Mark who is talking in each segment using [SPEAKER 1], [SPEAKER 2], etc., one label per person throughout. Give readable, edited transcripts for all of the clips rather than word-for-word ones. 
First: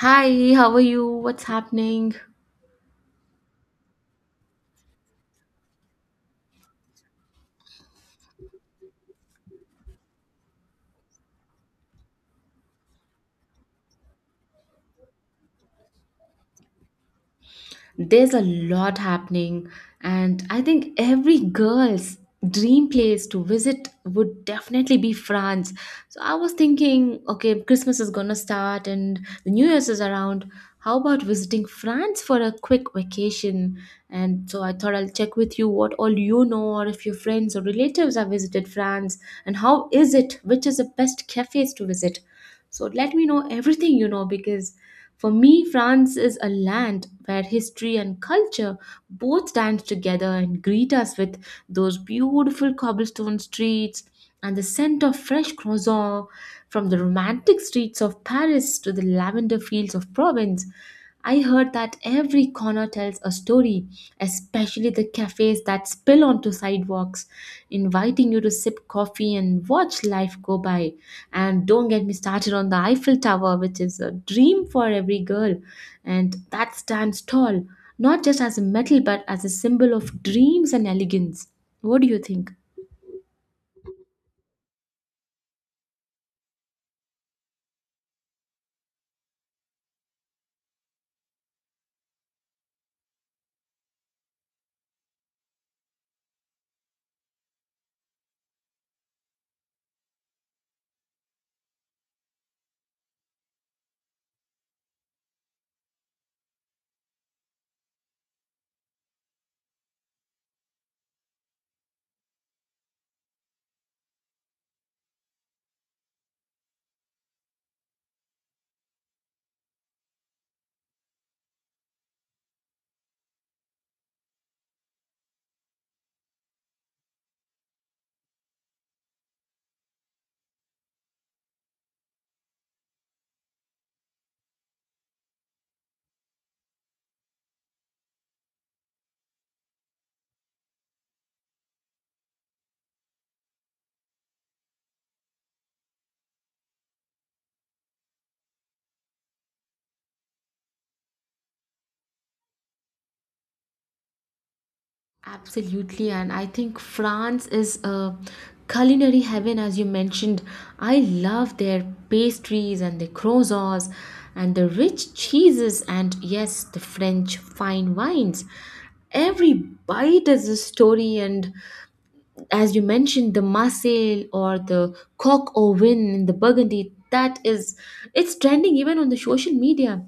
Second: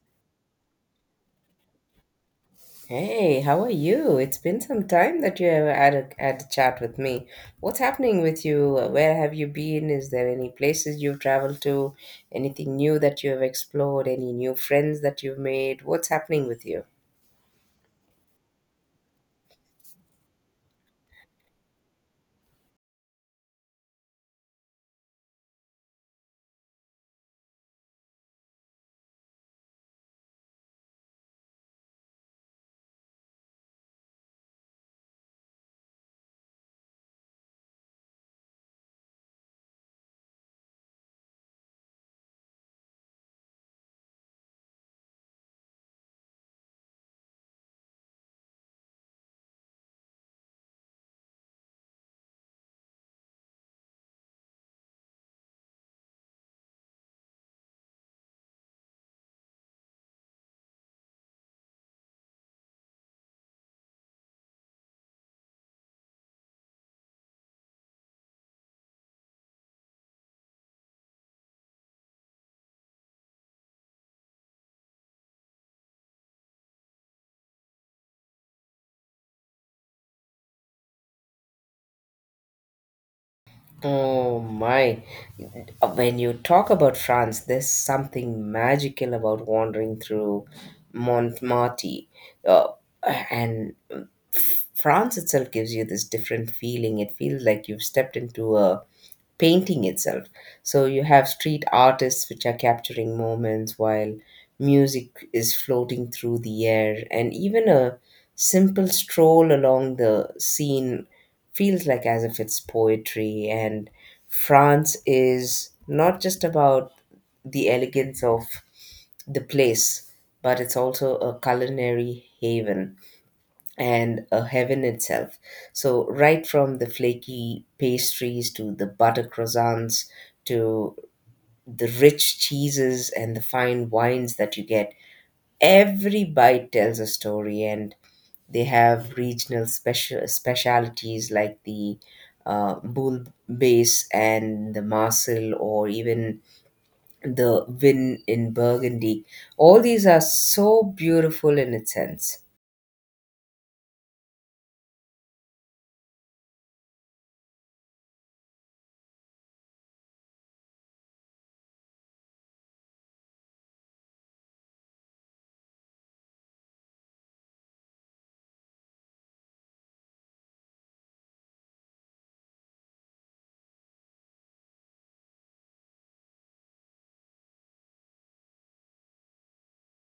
[SPEAKER 1] Hi, how are you? What's happening?
[SPEAKER 2] Hey, how are you? It's been some time that you have had a chat with me. What's happening with you? Where have you been? Is there any places you've traveled to? Anything new that you have explored? Any new friends that you've made? What's happening with you?
[SPEAKER 1] There's a lot happening, and I think every girl's dream place to visit would definitely be France. So I was thinking, okay, Christmas is gonna start and the New Year's is around. How about visiting France for a quick vacation? And so I thought I'll check with you what all you know, or if your friends or relatives have visited France, and how is it? Which is the best cafes to visit? So let me know everything you know because for me, France is a land where history and culture both dance together and greet us with those beautiful cobblestone streets and the scent of fresh croissant from the romantic streets of Paris to the lavender fields of Provence. I heard that every corner tells a story, especially the cafes that spill onto sidewalks, inviting you to sip coffee and watch life go by. And don't get me started on the Eiffel Tower, which is a dream for every girl, and that stands tall, not just as a metal but as a symbol of dreams and elegance. What do you think?
[SPEAKER 2] Oh my. When you talk about France, there's something magical about wandering through Montmartre. Uh, and France itself gives you this different feeling. It feels like you've stepped into a painting itself. So you have street artists which are capturing moments while music is floating through the air, and even a simple stroll along the Seine feels like as if it's poetry. And France is not just about the elegance of the place, but it's also a culinary haven and a heaven itself. So right from the flaky pastries to the butter croissants to the rich cheeses and the fine wines that you get, every bite tells a story. And they have regional special specialities like the Bull Base and the Marcel, or even the Vin in Burgundy. All these are so beautiful in its sense.
[SPEAKER 1] Absolutely, and I think France is a culinary heaven, as you mentioned. I love their pastries and their croissants and the rich cheeses, and yes, the French fine wines. Every bite is a story, and as you mentioned, the Marseille or the coq au vin in the Burgundy, that is, it's trending even on the social media.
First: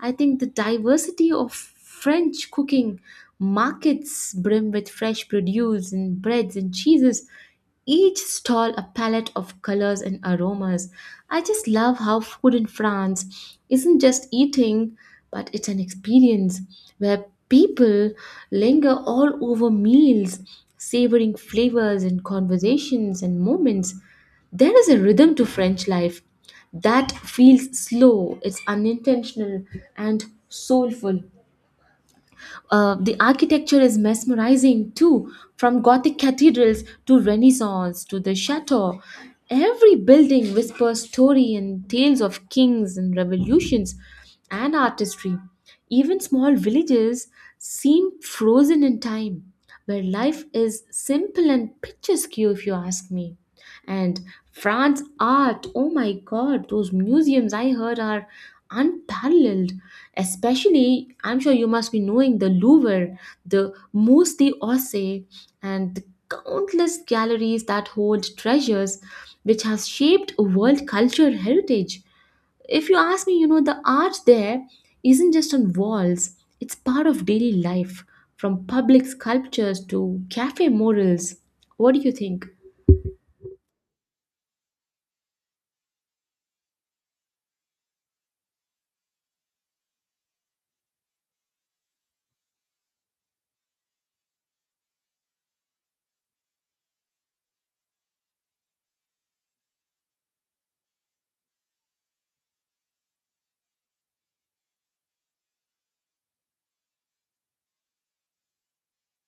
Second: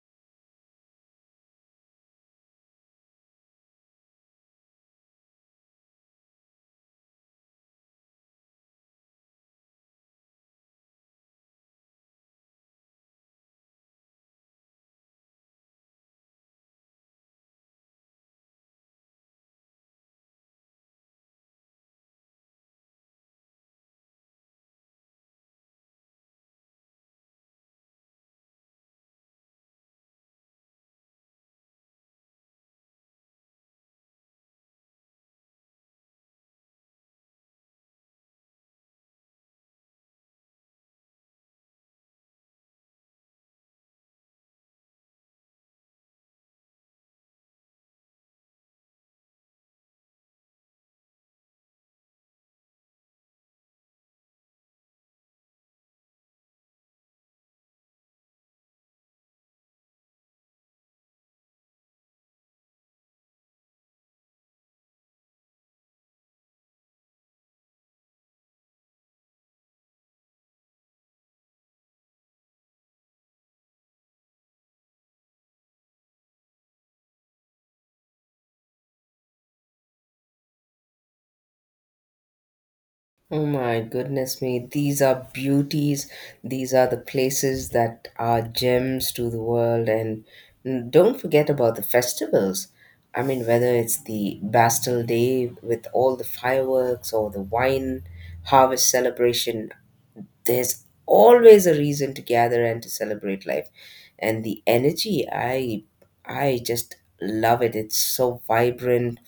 [SPEAKER 1] I think the diversity of French cooking, markets brim with fresh produce and breads and cheeses, each stall a palette of colors and aromas. I just love how food in France isn't just eating, but it's an experience where people linger all over meals, savoring flavors and conversations and moments. There is a rhythm to French life that feels slow, it's unintentional, and soulful. The architecture is mesmerizing too, from Gothic cathedrals to Renaissance to the chateau. Every building whispers story and tales of kings and revolutions and artistry. Even small villages seem frozen in time, where life is simple and picturesque, if you ask me. And France art, oh my god, those museums I heard are unparalleled. Especially, I'm sure you must be knowing the Louvre, the Musée d'Orsay, and the countless galleries that hold treasures which has shaped world culture heritage. If you ask me, the art there isn't just on walls, it's part of daily life, from public sculptures to cafe murals. What do you think?
[SPEAKER 2] Oh my goodness me, these are beauties. These are the places that are gems to the world. And don't forget about the festivals. I mean, whether it's the Bastille Day with all the fireworks or the wine harvest celebration, there's always a reason to gather and to celebrate life. And the energy, I just love it. It's so vibrant,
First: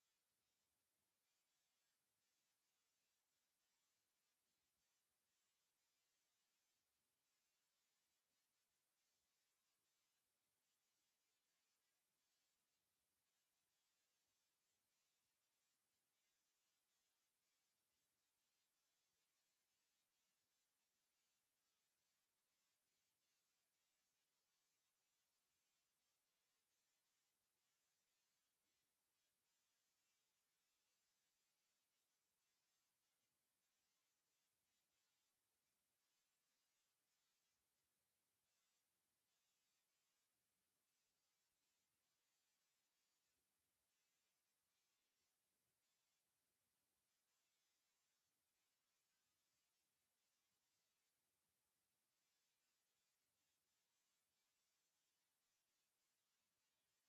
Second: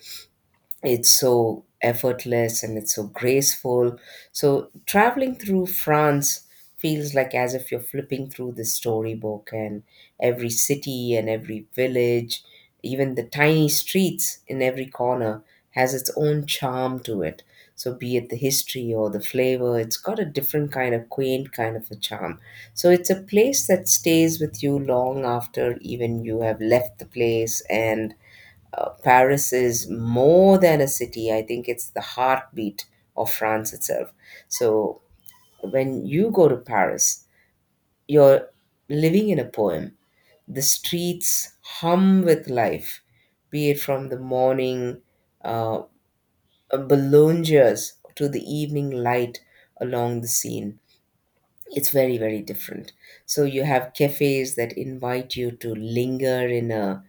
[SPEAKER 2] it's so effortless, and it's so graceful. So traveling through France feels like as if you're flipping through the storybook, and every city and every village, even the tiny streets in every corner, has its own charm to it. So be it the history or the flavor, it's got a different kind of quaint kind of a charm. So it's a place that stays with you long after even you have left the place. And Paris is more than a city. I think it's the heartbeat of France itself. So when you go to Paris, you're living in a poem. The streets hum with life, be it from the morning uh, bolognas to the evening light along the Seine. It's very, very different. So you have cafes that invite you to linger in a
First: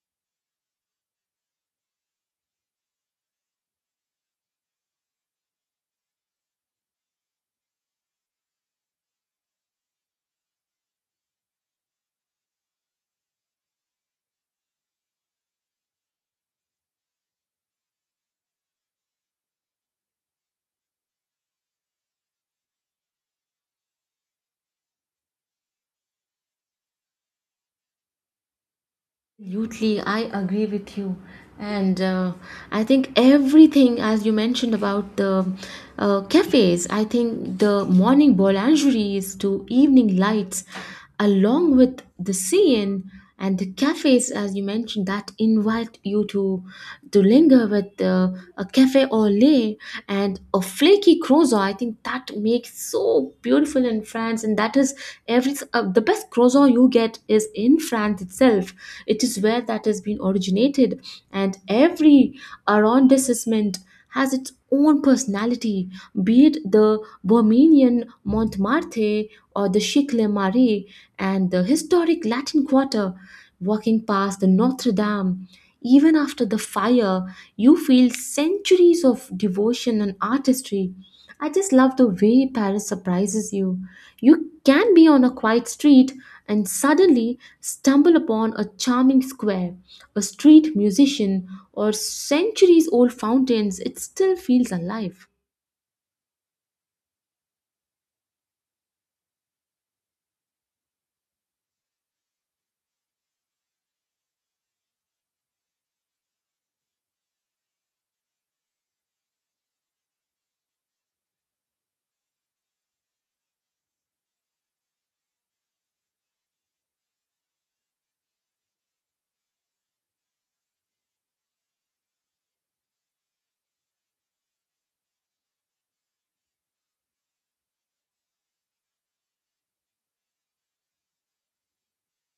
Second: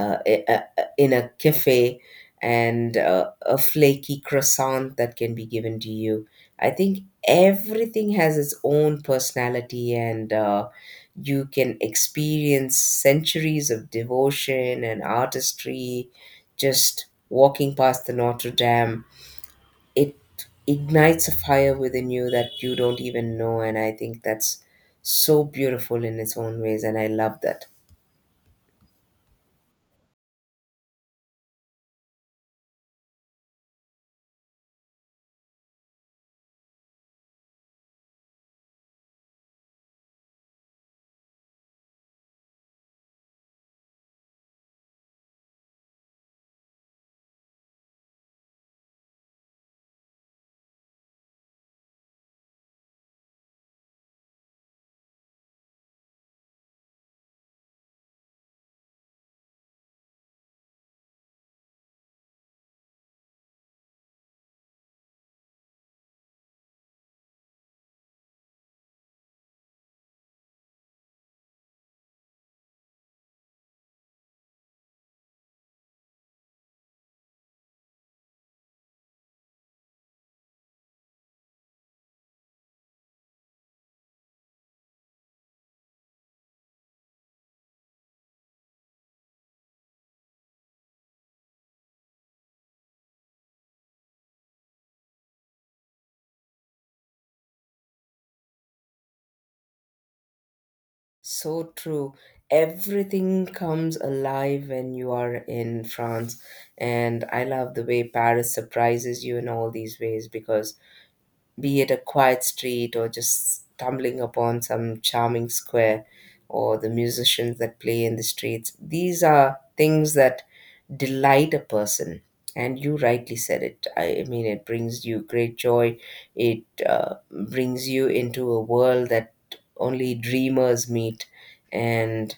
[SPEAKER 2] in a cafe, and a flaky croissant that can be given to you. I think everything has its own personality, and you can experience centuries of devotion and artistry just walking past the Notre Dame. It ignites a fire within you that you don't even know, and I think that's so beautiful in its own ways, and I love that.
[SPEAKER 1] Absolutely, I agree with you. And I think everything, as you mentioned about the cafes, I think the morning boulangeries to evening lights, along with the scene and the cafes, as you mentioned, that invite you to linger with a cafe au lait and a flaky croissant. I think that makes so beautiful in France, and that is, every the best croissant you get is in France itself. It is where that has been originated, and every arrondissement has its own personality, be it the Bohemian Montmartre or the Chic-Le Marais and the historic Latin Quarter, walking past the Notre Dame. Even after the fire, you feel centuries of devotion and artistry. I just love the way Paris surprises you. You can be on a quiet street and suddenly stumble upon a charming square, a street musician, or centuries old fountains. It still feels alive.
[SPEAKER 2] So true, everything comes alive when you are in France. And I love the way Paris surprises you in all these ways, because be it a quiet street or just stumbling upon some charming square, or the musicians that play in the streets. These are things that delight a person. And you rightly said it. I mean, it brings you great joy. It brings you into a world that only dreamers meet. And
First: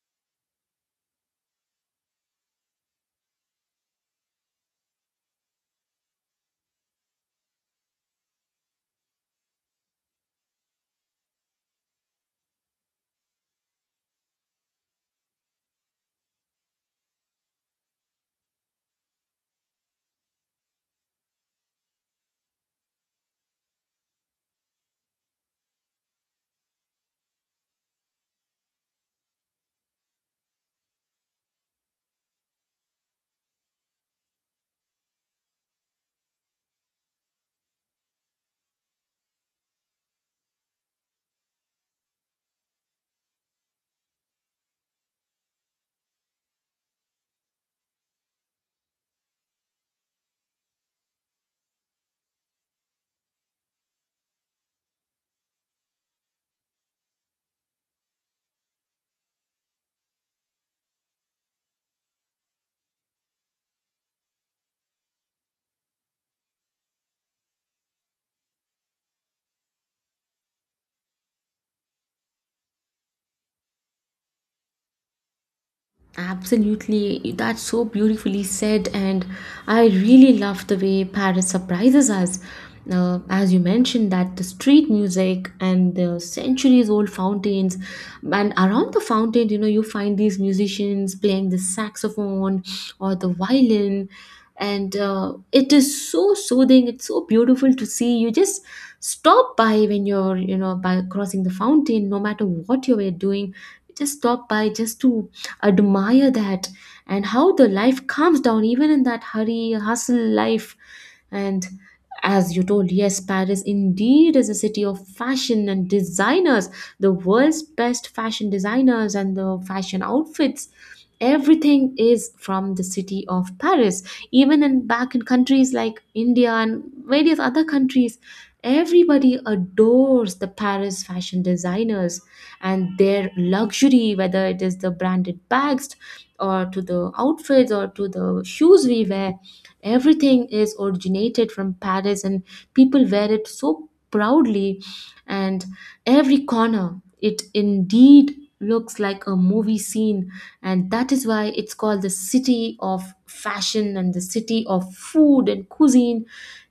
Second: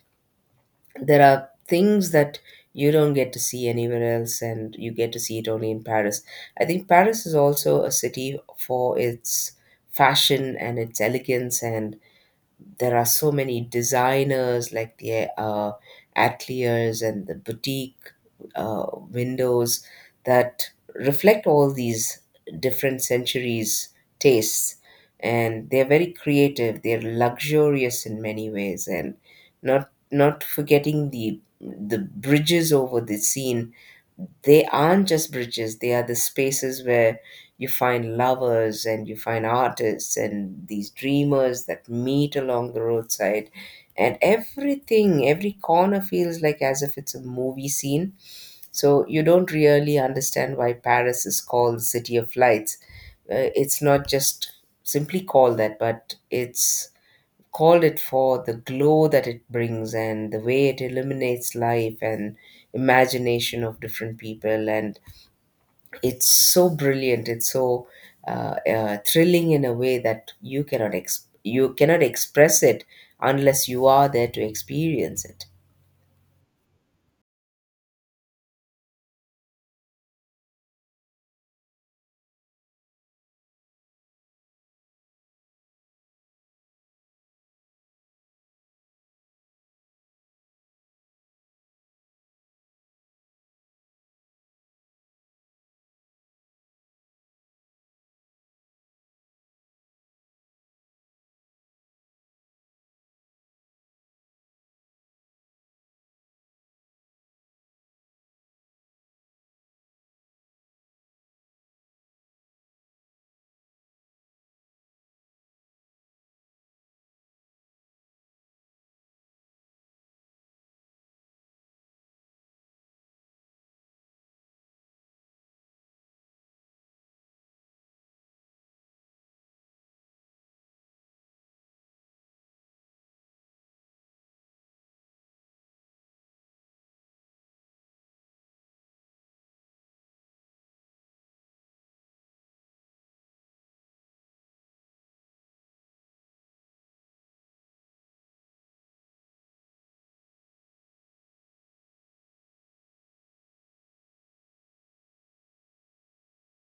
[SPEAKER 2] there are things that you don't get to see anywhere else, and you get to see it only in Paris. I think Paris is also a city for its fashion and its elegance. And there are so many designers like the ateliers and the boutique windows that reflect all these different centuries' tastes, and they're very creative, they're luxurious in many ways. And not forgetting the bridges over the scene, they aren't just bridges, they are the spaces where you find lovers and you find artists and these dreamers that meet along the roadside. And everything, every corner feels like as if it's a movie scene. So you don't really understand why Paris is called the city of lights. It's not just simply called that, but it's called it for the glow that it brings and the way it illuminates life and imagination of different people. And it's so brilliant, it's so thrilling in a way that you cannot you cannot express it unless you are there to experience it.
[SPEAKER 1] Absolutely, that's so beautifully said, and I really love the way Paris surprises us. As you mentioned, that the street music and the centuries-old fountains, and around the fountain, you find these musicians playing the saxophone or the violin, and it is so soothing. It's so beautiful to see. You just stop by when you're, by crossing the fountain, no matter what you were doing, just stop by just to admire that, and how the life calms down even in that hurry hustle life. And as you told, yes, Paris indeed is a city of fashion and designers. The world's best fashion designers and the fashion outfits, everything is from the city of Paris. Even in back in countries like India and various other countries, everybody adores the Paris fashion designers and their luxury, whether it is the branded bags or to the outfits or to the shoes we wear, everything is originated from Paris. And people wear it so proudly, and every corner, it indeed looks like a movie scene, and that is why it's called the city of fashion and the city of food and cuisine.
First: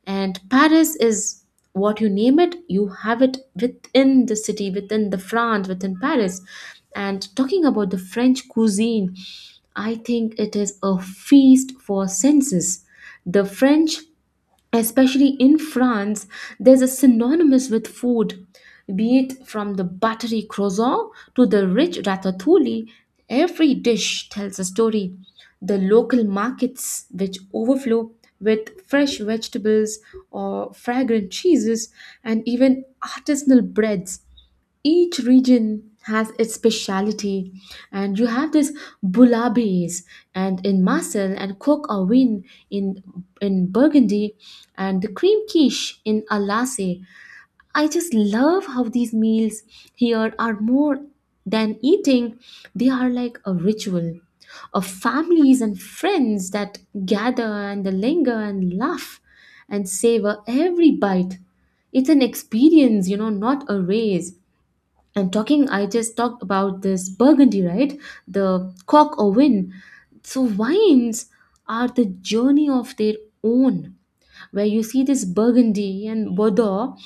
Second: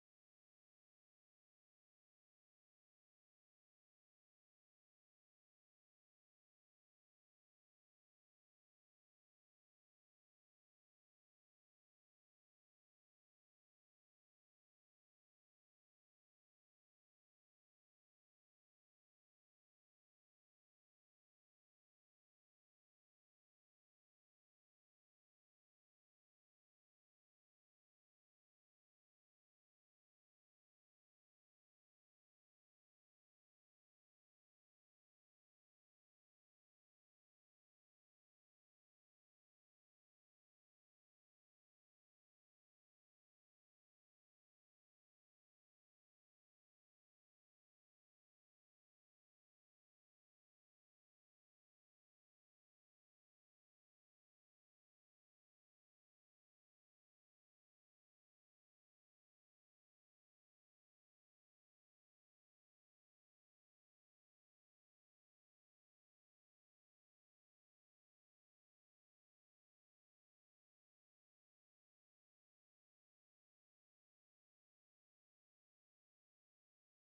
[SPEAKER 1] And Paris is, what you name it, you have it within the city, within the France, within Paris. And talking about the French cuisine, I think it is a feast for senses. The French, especially in France, there's a synonymous with food, be it from the buttery croissant to the rich ratatouille. Every dish tells a story. The local markets, which overflow with fresh vegetables or fragrant cheeses, and even artisanal breads, each region has its speciality, and you have this boulabais and in Marseille and coq au vin in in Burgundy and the cream quiche in Alsace. I just love how these meals here are more than eating, they are like a ritual of families and friends that gather and linger and laugh and savor every bite. It's an experience, not a race. And talking, I just talked about this Burgundy, right, the cork or win, so wines are the journey of their own, where you see this Burgundy and Bordeaux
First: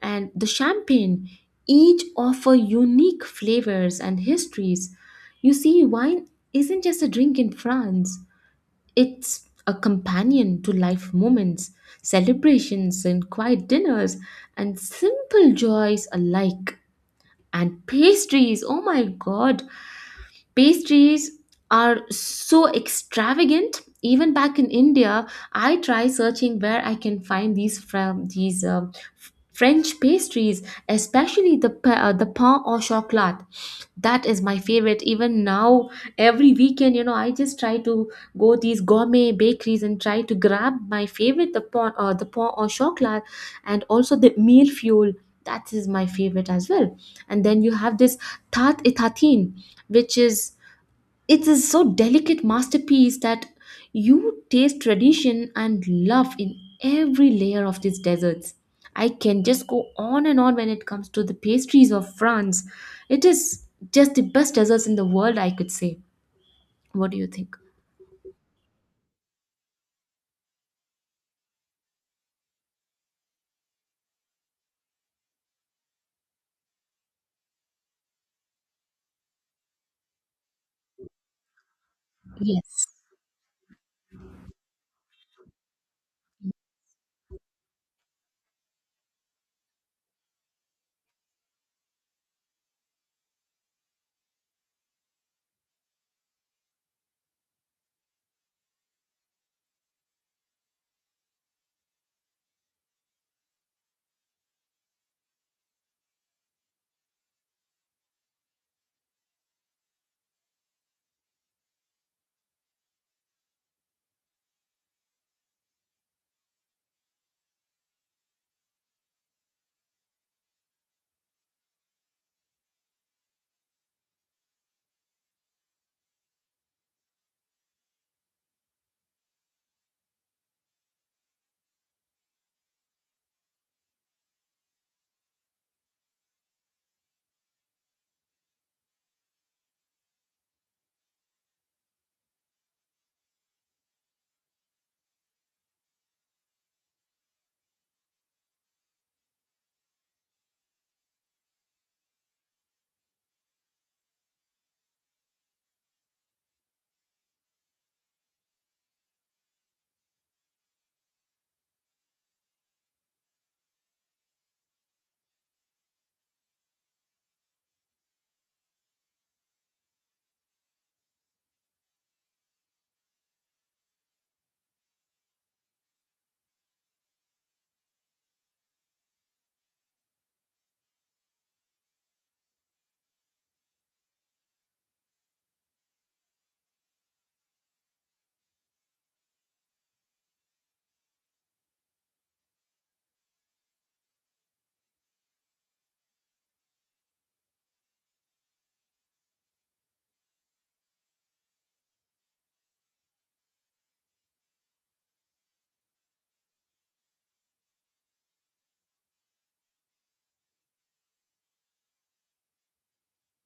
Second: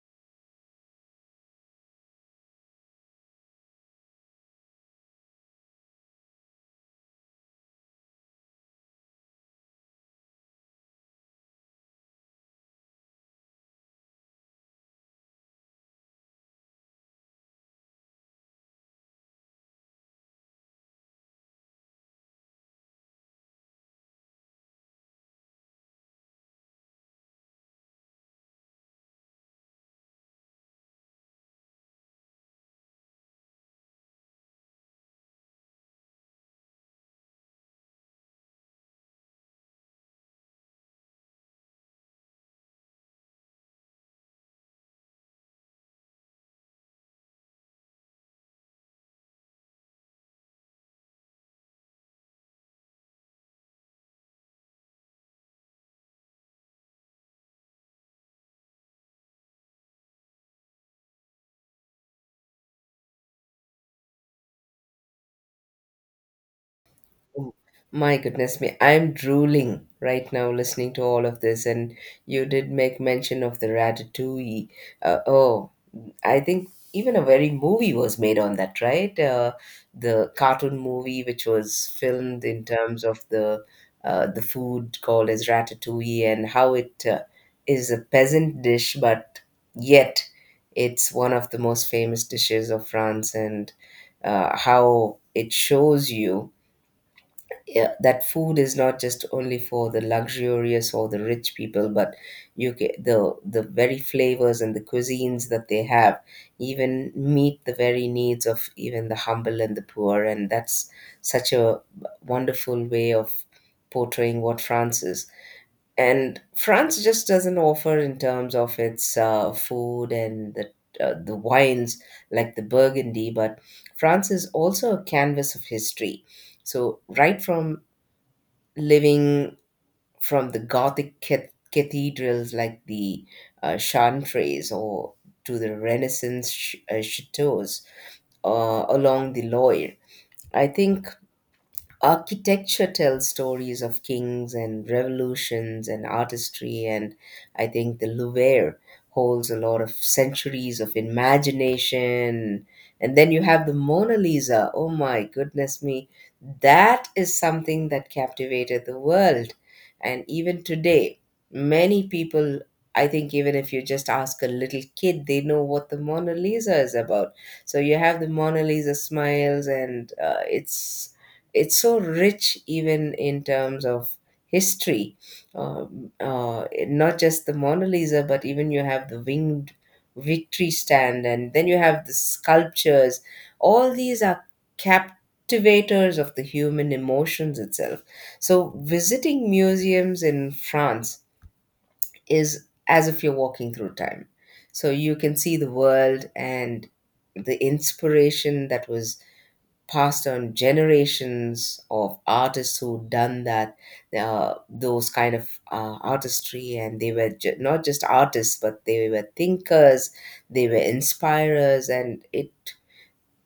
[SPEAKER 1] and the champagne, each offer unique flavors and histories. You see, wine isn't just a drink in France, it's a companion to life moments, celebrations and quiet dinners and simple joys alike. And pastries, oh my god, pastries are so extravagant. Even back in India, I try searching where I can find these, from these f- French pastries, especially the pain au chocolat, that is my favorite. Even now, every weekend, I just try to go these gourmet bakeries and try to grab my favorite, the pain au chocolat, and also the meal fuel, that is my favorite as well. And then you have this tat e, which is, it is so delicate masterpiece that you taste tradition and love in every layer of these desserts. I can just go on and on when it comes to the pastries of France. It is just the best desserts in the world, I could say. What do you
[SPEAKER 2] Oh,
[SPEAKER 1] think?
[SPEAKER 2] my goodness me, I'm drooling right now listening to all of this. And you did make mention of the ratatouille. Oh, I think even a very movie was made on that, right? The cartoon movie, which was filmed in
[SPEAKER 1] Yes.
[SPEAKER 2] terms of the food called as ratatouille, and how it is a peasant dish, but yet it's one of the most famous dishes of France. And how it shows you, yeah, that food is not just only for the luxurious or the rich people, but you get the very flavors and the cuisines that they have even meet the very needs of even the humble and the poor. And that's such a wonderful way of portraying what France is. And France just doesn't offer in terms of its food and the wines like the Burgundy, but France is also a canvas of history. So, right from living, from the Gothic cathedrals like the Chantres, or to the Renaissance chateaus along the Loire. I think architecture tells stories of kings and revolutions and artistry. And I think the Louvre holds a lot of centuries of imagination. And then you have the Mona Lisa, oh my goodness me, that is something that captivated the world. And even today many people, I think even if you just ask a little kid, they know what the Mona Lisa is about. So you have the Mona Lisa smiles, and it's so rich even in terms of history. Not just the Mona Lisa, but even you have the winged victory stand, and then you have the sculptures. All these are captivators of the human emotions itself. So visiting museums in France is as if you're walking through time. So you can see the world and the inspiration that was passed on generations of artists who'd done that, those kind of artistry. And they were not just artists, but they were thinkers, they were inspirers. And it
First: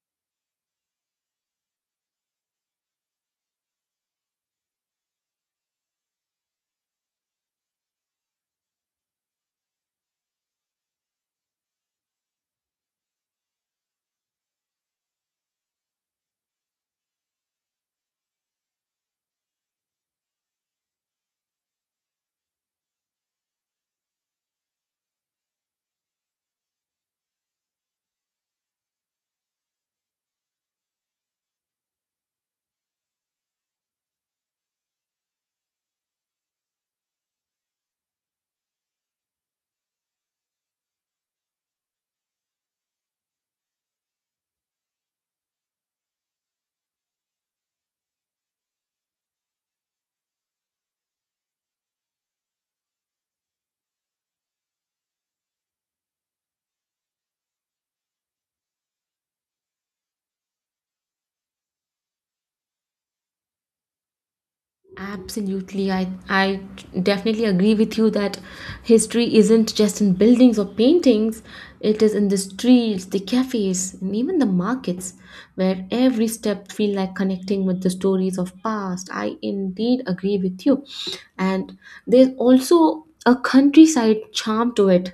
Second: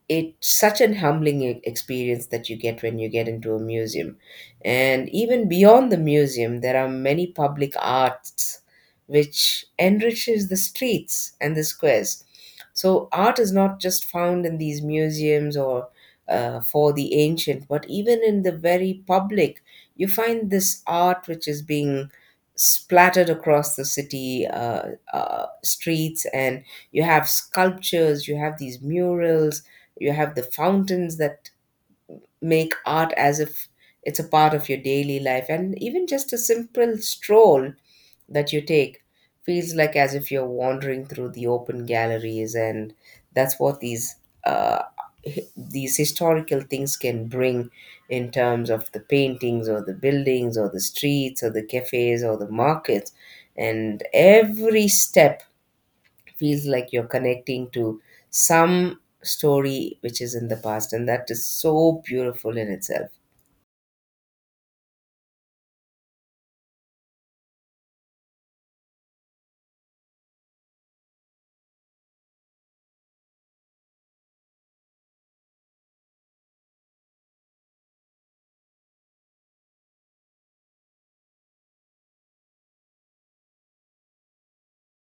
[SPEAKER 2] it's such an humbling experience that you get when you get into a museum. And even beyond the museum, there are many public arts which enriches the streets and the squares. So art is not just found in these museums or for the ancient, but even in the very public, you find this art which is being splattered across the city streets. And you have sculptures, you have these murals, you have the fountains that make art as if it's a part of your daily life. And even just a simple stroll that you take feels like as if you're wandering through the open galleries. And that's what these uh, these historical things can bring in terms of the paintings or the buildings or the streets or the cafes or the markets. And every step feels like you're connecting to some story which is in the past, and that is so beautiful in itself.
[SPEAKER 1] Absolutely. I definitely agree with you that history isn't just in buildings or paintings, it is in the streets, the cafes, and even the markets, where every step feel like connecting with the stories of past. I indeed agree with you. And there's also a countryside charm to it,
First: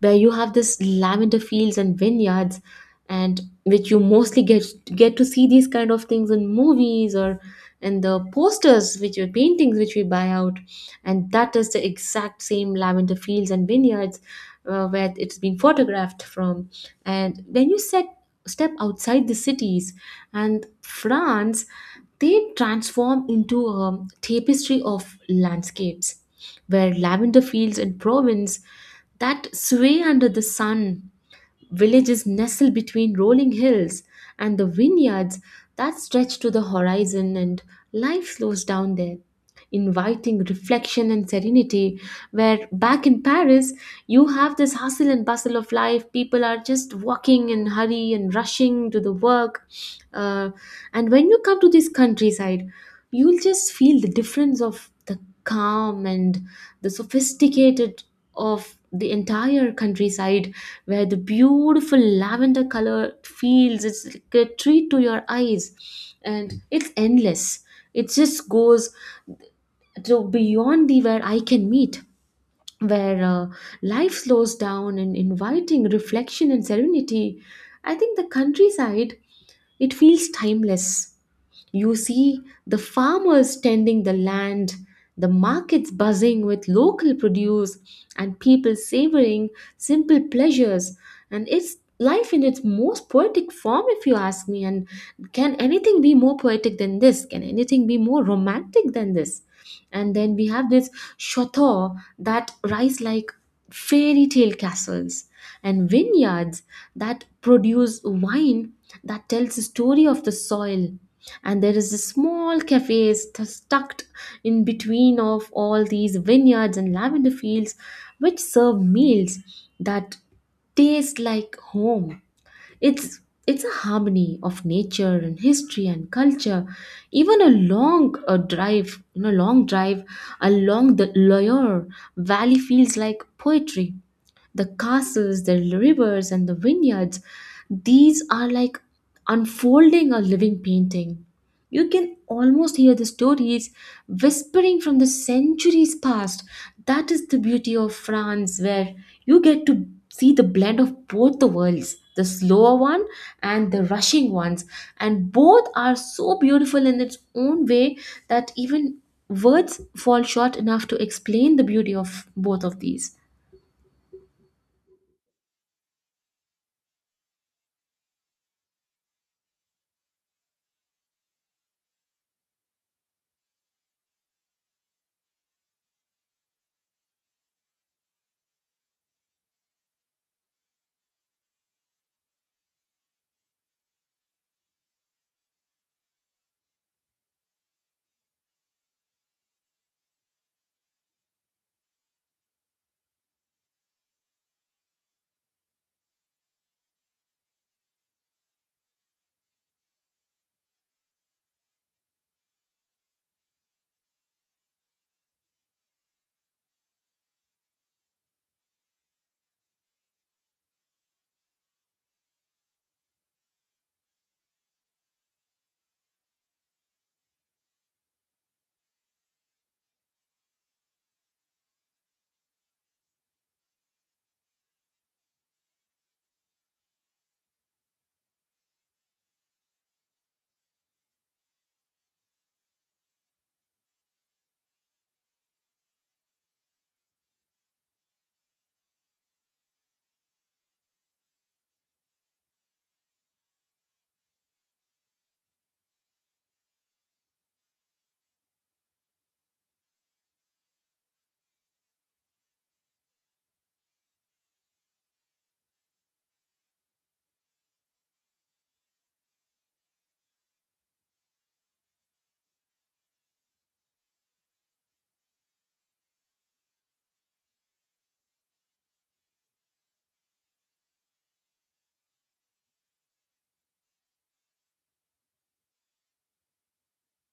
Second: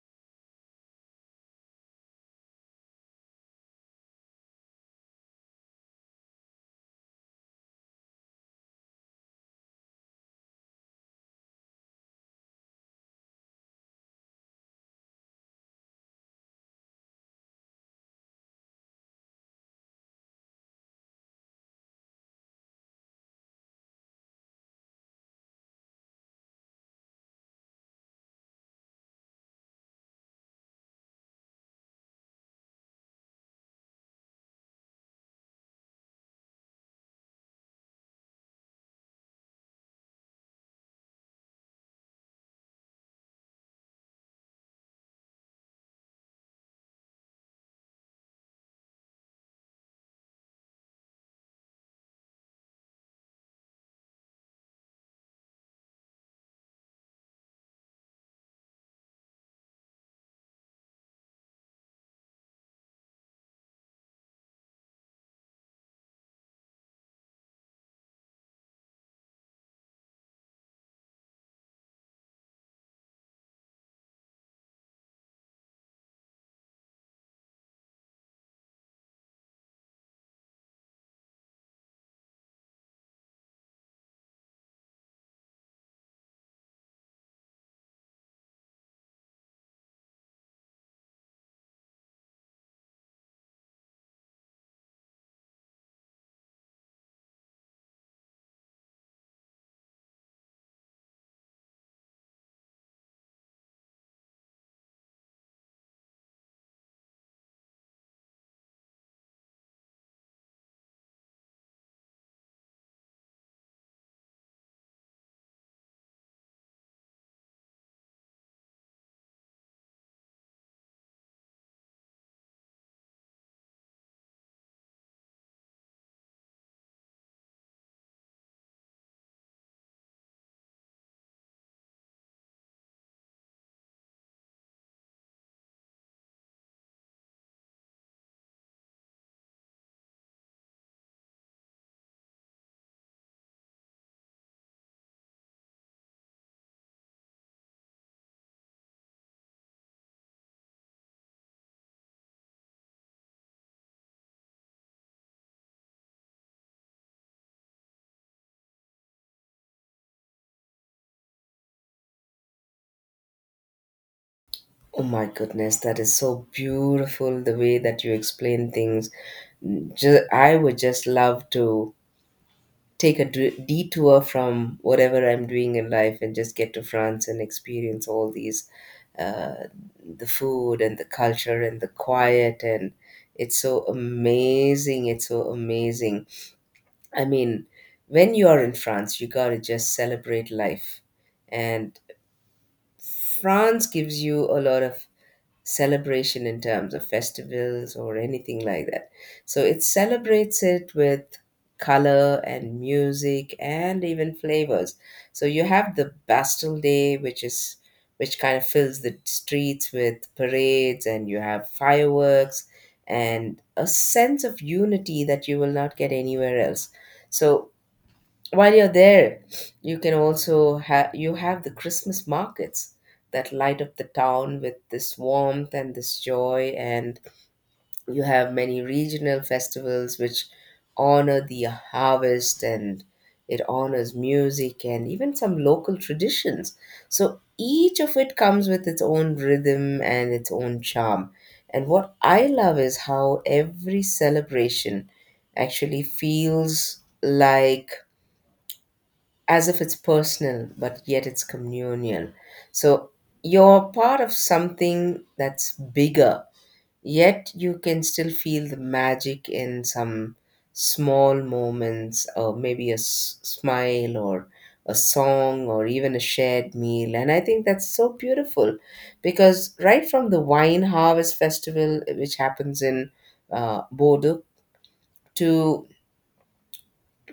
[SPEAKER 1] where you have this lavender fields and vineyards, and which you mostly get to see these kind of things in movies or in the posters, which are paintings which we buy out, and that is the exact same lavender fields and vineyards where it's been photographed from. And when you set step outside the cities, and France, they transform into a tapestry of landscapes, where lavender fields in Provence that sway under the sun, villages nestle between rolling hills, and the vineyards that stretch to the horizon, and life slows down there, inviting reflection and serenity. Where back in Paris, you have this hustle and bustle of life, people are just walking and hurry and rushing to the work. Uh, and when you come to this countryside, you'll just feel the difference of the calm and the sophisticated of the entire countryside, where the beautiful lavender colored fields, it's like a treat to your eyes, and it's endless, it just goes to beyond the where I can meet, where life slows down and inviting reflection and serenity. I think the countryside, it feels timeless. You see the farmers tending the land, the markets buzzing with local produce, and people savoring simple pleasures. And it's life in its most poetic form, if you ask me. And can anything be more poetic than this? Can anything be more romantic than this? And then we have this chateau that rise like fairy tale castles, and vineyards that produce wine that tells the story of the soil, and there is a small cafe tucked in between of all these vineyards and lavender fields, which serve meals that taste like home. It's it's a harmony of nature and history and culture. Even a long drive along the Loire Valley feels like poetry. The castles, the rivers, and the vineyards, these are like unfolding a living painting. You can almost hear the stories whispering from the centuries past. That is the beauty of France, where you get to see the blend of both the worlds, the slower one and the rushing ones. And both are so beautiful in its own way that even words fall short enough to explain the beauty of both of these.
[SPEAKER 2] Oh my goodness, that is so beautiful the way that you explain things. I would just love to take a detour from whatever I'm doing in life and just get to France and experience all these, uh, the food and the culture and the quiet. And it's so amazing, it's so amazing. I mean, when you are in France, you gotta just celebrate life. And France gives you a lot of celebration in terms of festivals or anything like that. So it celebrates it with color and music and even flavors. So you have the Bastille Day, which is which kind of fills the streets with parades, and you have fireworks and a sense of unity that you will not get anywhere else. So while you're there, you can also have you have the Christmas markets that light up the town with this warmth and this joy. And you have many regional festivals which honor the harvest, and it honors music and even some local traditions. So each of it comes with its own rhythm and its own charm. And what I love is how every celebration actually feels like as if it's personal, but yet it's communal. So you're part of something that's bigger, yet you can still feel the magic in some small moments, or maybe a smile, or a song, or even a shared meal. And I think that's so beautiful, because right from the wine harvest festival, which happens in Bodo, to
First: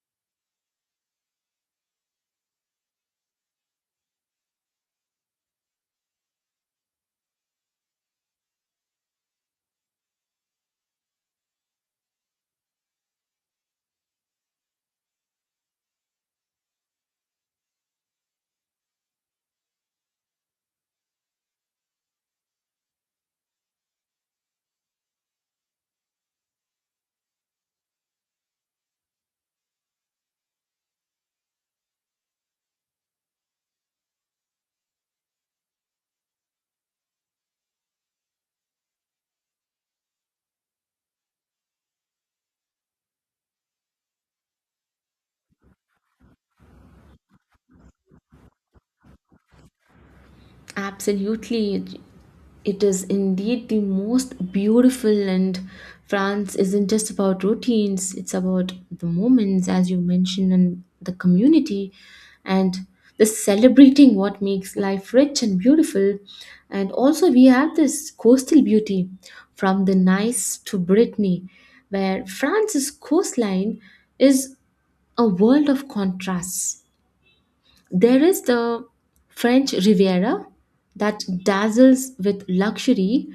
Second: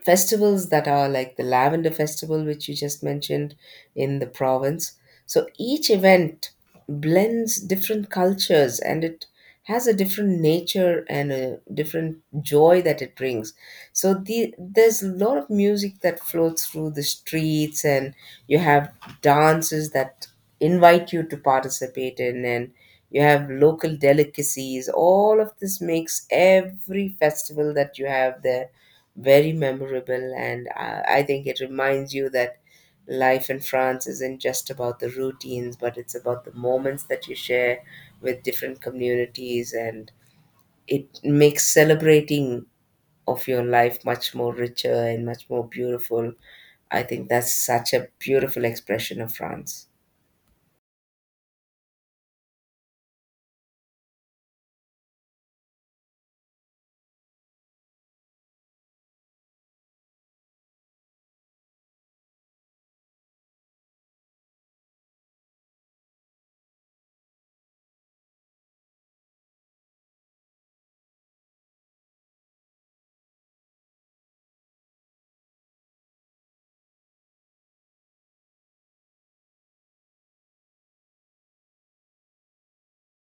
[SPEAKER 2] festivals that are like the Lavender Festival, which you just mentioned in the province. So each event blends different cultures, and it has a different nature and a different joy that it brings. So there's a lot of music that floats through the streets, and you have dances that invite you to participate in, and you have local delicacies. All of this makes every festival that you have there very memorable. And I think it reminds you that life in France isn't just about the routines, but it's about the moments that you share with different communities. And it makes celebrating of your life much more richer and much more beautiful. I think that's such a beautiful expression of France.
[SPEAKER 1] Absolutely. It is indeed the most beautiful, and France isn't just about routines, it's about the moments, as you mentioned, and the community and the celebrating what makes life rich and beautiful. And also, we have this coastal beauty from the Nice to Brittany, where France's coastline is a world of contrasts. There is the French Riviera that dazzles with luxury,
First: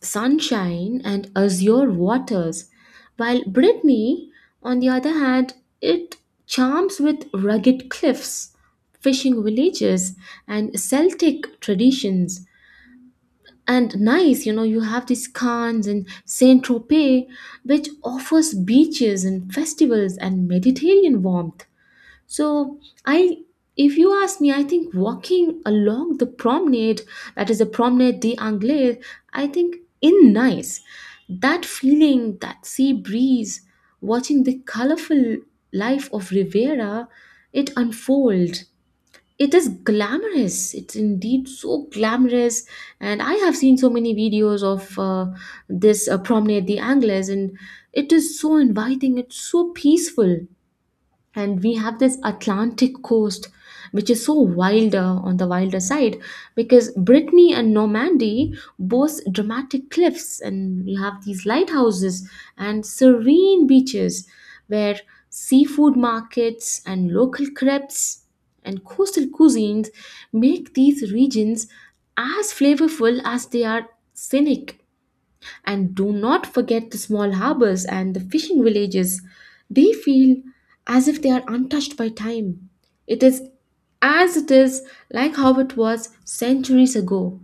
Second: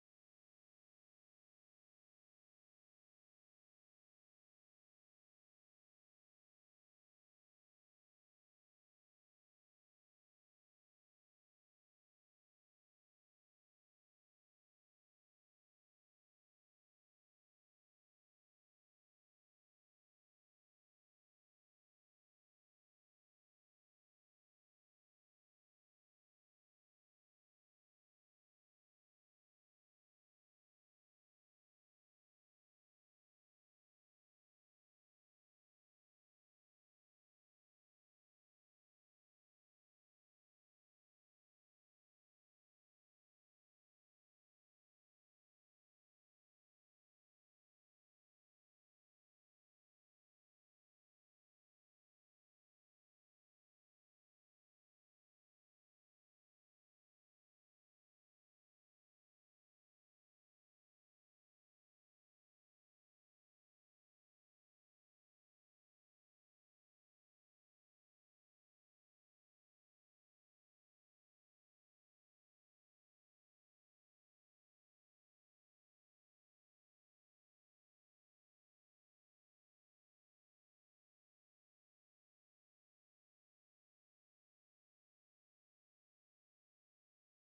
[SPEAKER 1] sunshine, and azure waters, while Brittany, on the other hand, it charms with rugged cliffs, fishing villages, and Celtic traditions. And Nice, you know, you have these Cannes and Saint Tropez, which offers beaches and festivals and Mediterranean warmth. So I if you ask me, I think walking along the promenade, that is the Promenade des Anglais, I think in Nice. That feeling, that sea breeze, watching the colorful life of Rivera, it unfold. It is glamorous. It's indeed so glamorous. And I have seen so many videos of this Promenade des Anglais, and it is so inviting. It's so peaceful, and we have this Atlantic coast which is so wilder on the wilder side, because Brittany and Normandy boast dramatic cliffs, and we have these lighthouses and serene beaches where seafood markets and local crepes and coastal cuisines make these regions as flavorful as they are scenic. And do not forget the small harbors and the fishing villages. They feel as if they are untouched by time. It is as it is, like how it was centuries ago.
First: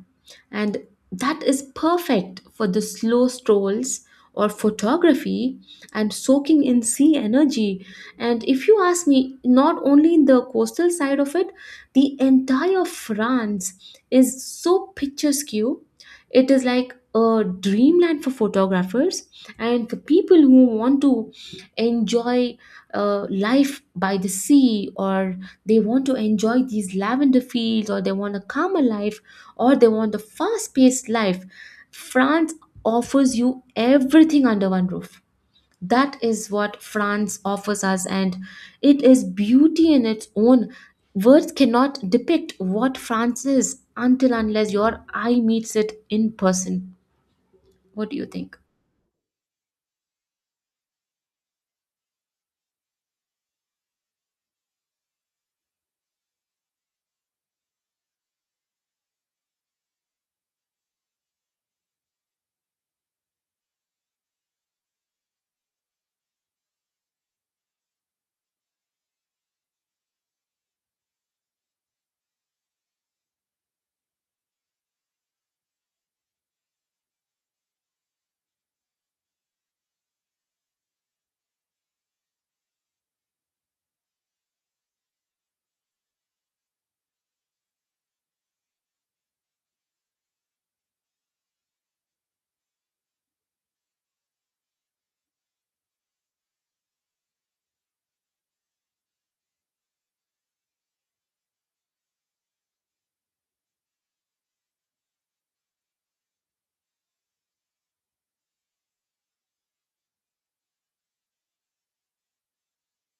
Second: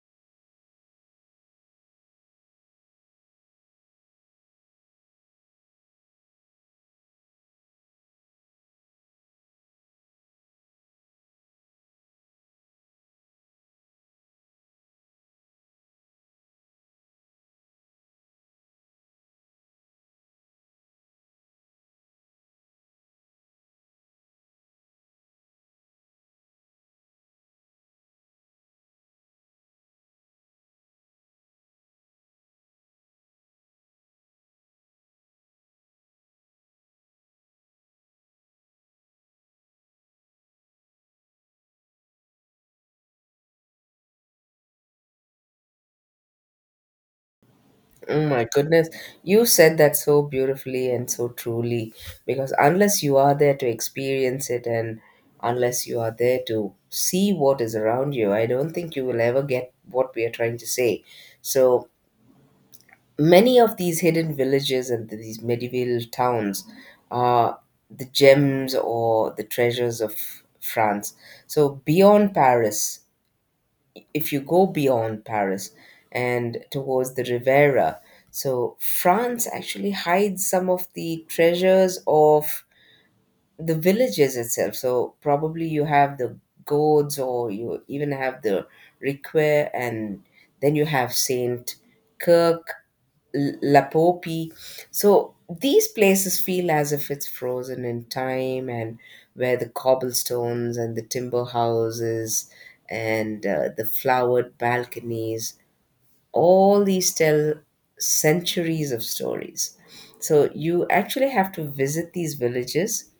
[SPEAKER 1] And that is perfect for the slow strolls or photography and soaking in sea energy. And if you ask me, not only in the coastal side of it, the entire France is so picturesque. It is like a dreamland for photographers and for people who want to enjoy life by the sea, or they want to enjoy these lavender fields, or they want a calmer life, or they want a fast paced life. France offers you everything under one roof. That is what France offers us, and it is beauty in its own. Words cannot depict what France is until unless your eye meets it in person. What do you
[SPEAKER 2] Oh my
[SPEAKER 1] think?
[SPEAKER 2] goodness, you said that so beautifully and so truly, because unless you are there to experience it and unless you are there to see what is around you, I don't think you will ever get what we are trying to say. So many of these hidden villages and these medieval towns are the gems or the treasures of France. So beyond Paris, if you go beyond Paris and towards the Riviera, so France actually hides some of the treasures of the villages itself. So probably you have the gourds, or you even have the Riquet, and then you have Saint Kirk, Lapopi. So these places feel as if it's frozen in time, and where the cobblestones and the timber houses and the flowered balconies, all these tell centuries of stories. So you actually have to visit these villages,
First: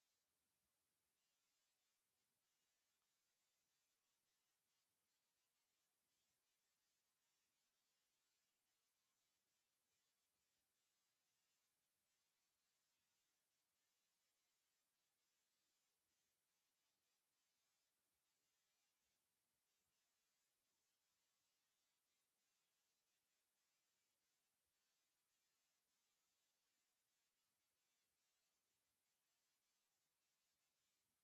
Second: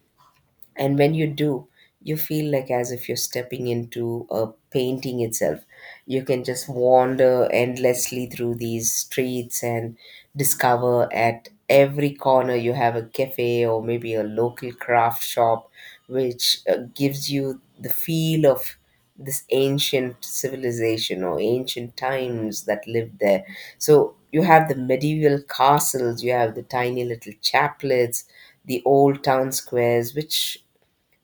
[SPEAKER 2] and when you do, you feel like as if you're stepping into a painting itself. You can just wander endlessly through these streets and discover at every corner you have a cafe or maybe a local craft shop, which gives you the feel of this ancient civilization or ancient times that lived there. So you have the medieval castles, you have the tiny little chaplets, the old town squares, which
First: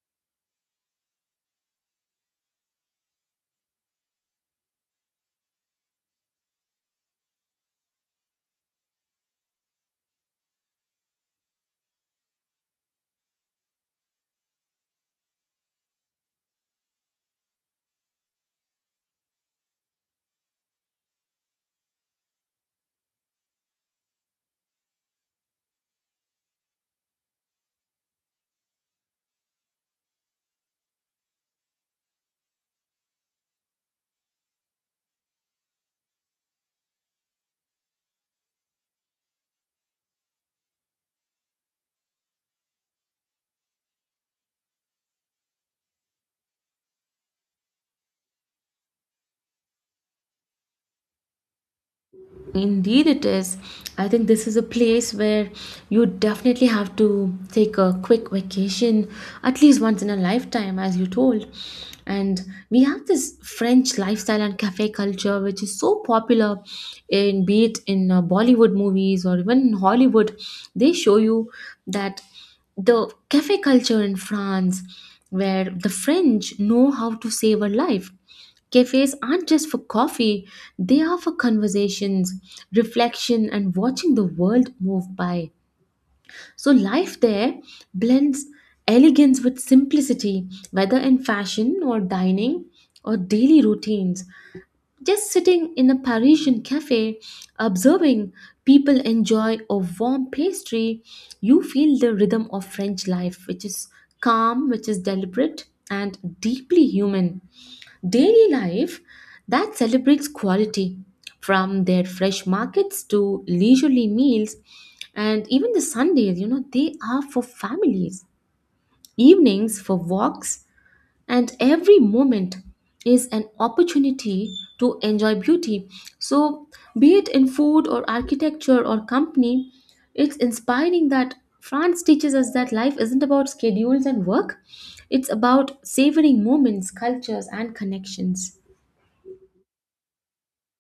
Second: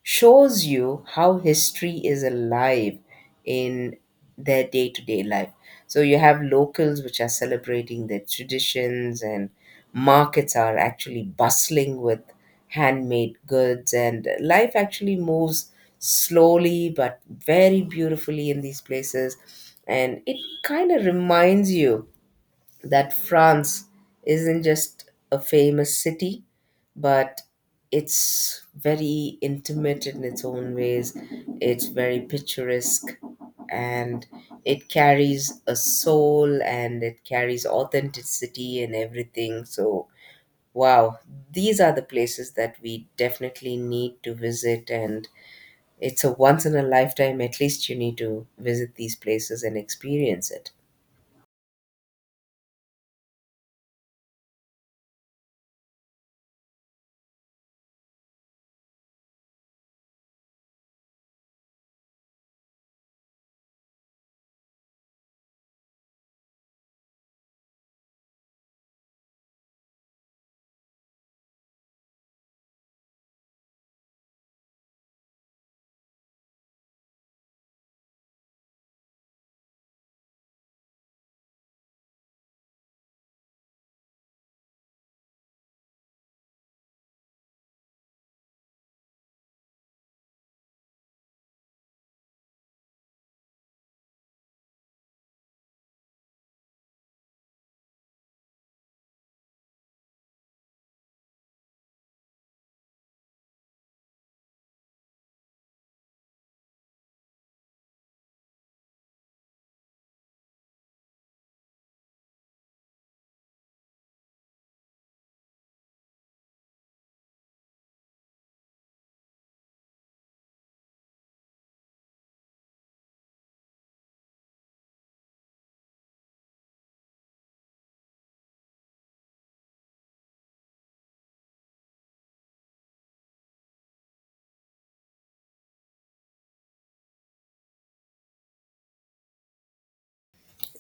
[SPEAKER 2] shows you how history is alive in their day to day life. So you have locals which are celebrating their traditions, and markets are actually bustling with handmade goods, and life actually moves slowly but very beautifully in these places. And it kind of reminds you that France isn't just a famous city, but it's very intimate in its own ways. It's very picturesque, and it carries a soul and it carries authenticity and everything. So, wow, these are the places that we definitely need to visit. And it's a once in a lifetime, at least you need to visit these places and experience it.
[SPEAKER 1] Indeed, it is. I think this is a place where you definitely have to take a quick vacation at least once in a lifetime, as you told. And we have this French lifestyle and cafe culture, which is so popular, in be it in Bollywood movies or even in Hollywood. They show you that the cafe culture in France, where the French know how to save a life. Cafes aren't just for coffee, they are for conversations, reflection, and watching the world move by. So, life there blends elegance with simplicity, whether in fashion or dining or daily routines. Just sitting in a Parisian cafe, observing people enjoy a warm pastry, you feel the rhythm of French life, which is calm, which is deliberate, and deeply human. Daily life that celebrates quality, from their fresh markets to leisurely meals, and even the Sundays, you know, they are for families, evenings for walks, and every moment is an opportunity to enjoy beauty. So, be it in food or architecture or company, it's inspiring that France teaches us that life isn't about schedules and work, it's about savoring moments, cultures, and connections.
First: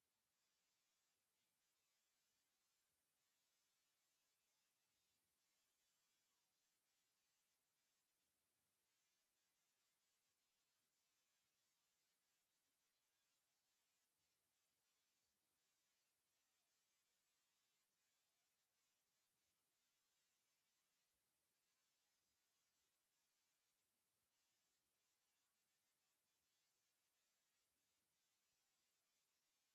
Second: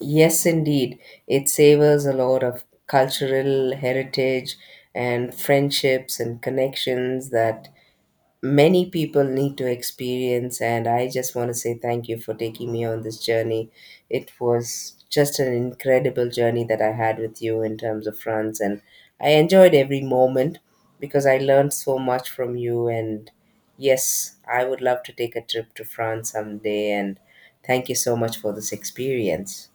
[SPEAKER 2] Yes, indeed. It savors a lot of cultural heritage and friendships and connections that many people need to experience. And I just want to say thank you for taking me on this journey. It was just an incredible journey that I had with you in terms of France. And I enjoyed every moment because I learned so much from you. And yes, I would love to take a trip to France someday. And thank you so much for this experience.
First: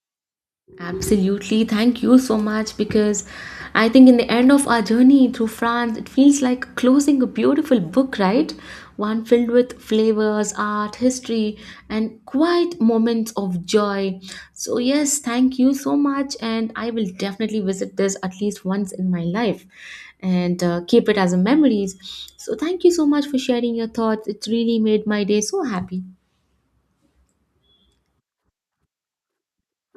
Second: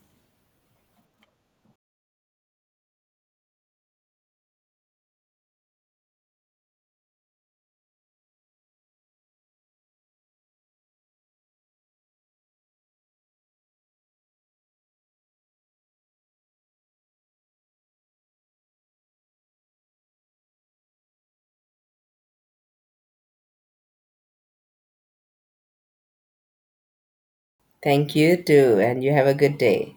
[SPEAKER 1] Absolutely. Thank you so much, because I think in the end of our journey through France, it feels like closing a beautiful book, right? One filled with flavors, art, history, and quiet moments of joy. So, yes, thank you so much. And I will definitely visit this at least once in my life and keep it as a memories. So, thank you so much for sharing your thoughts. It really made my day so happy.
[SPEAKER 2] Thank you too, and you have a good day.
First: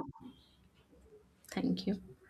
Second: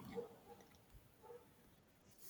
[SPEAKER 1] Thank you.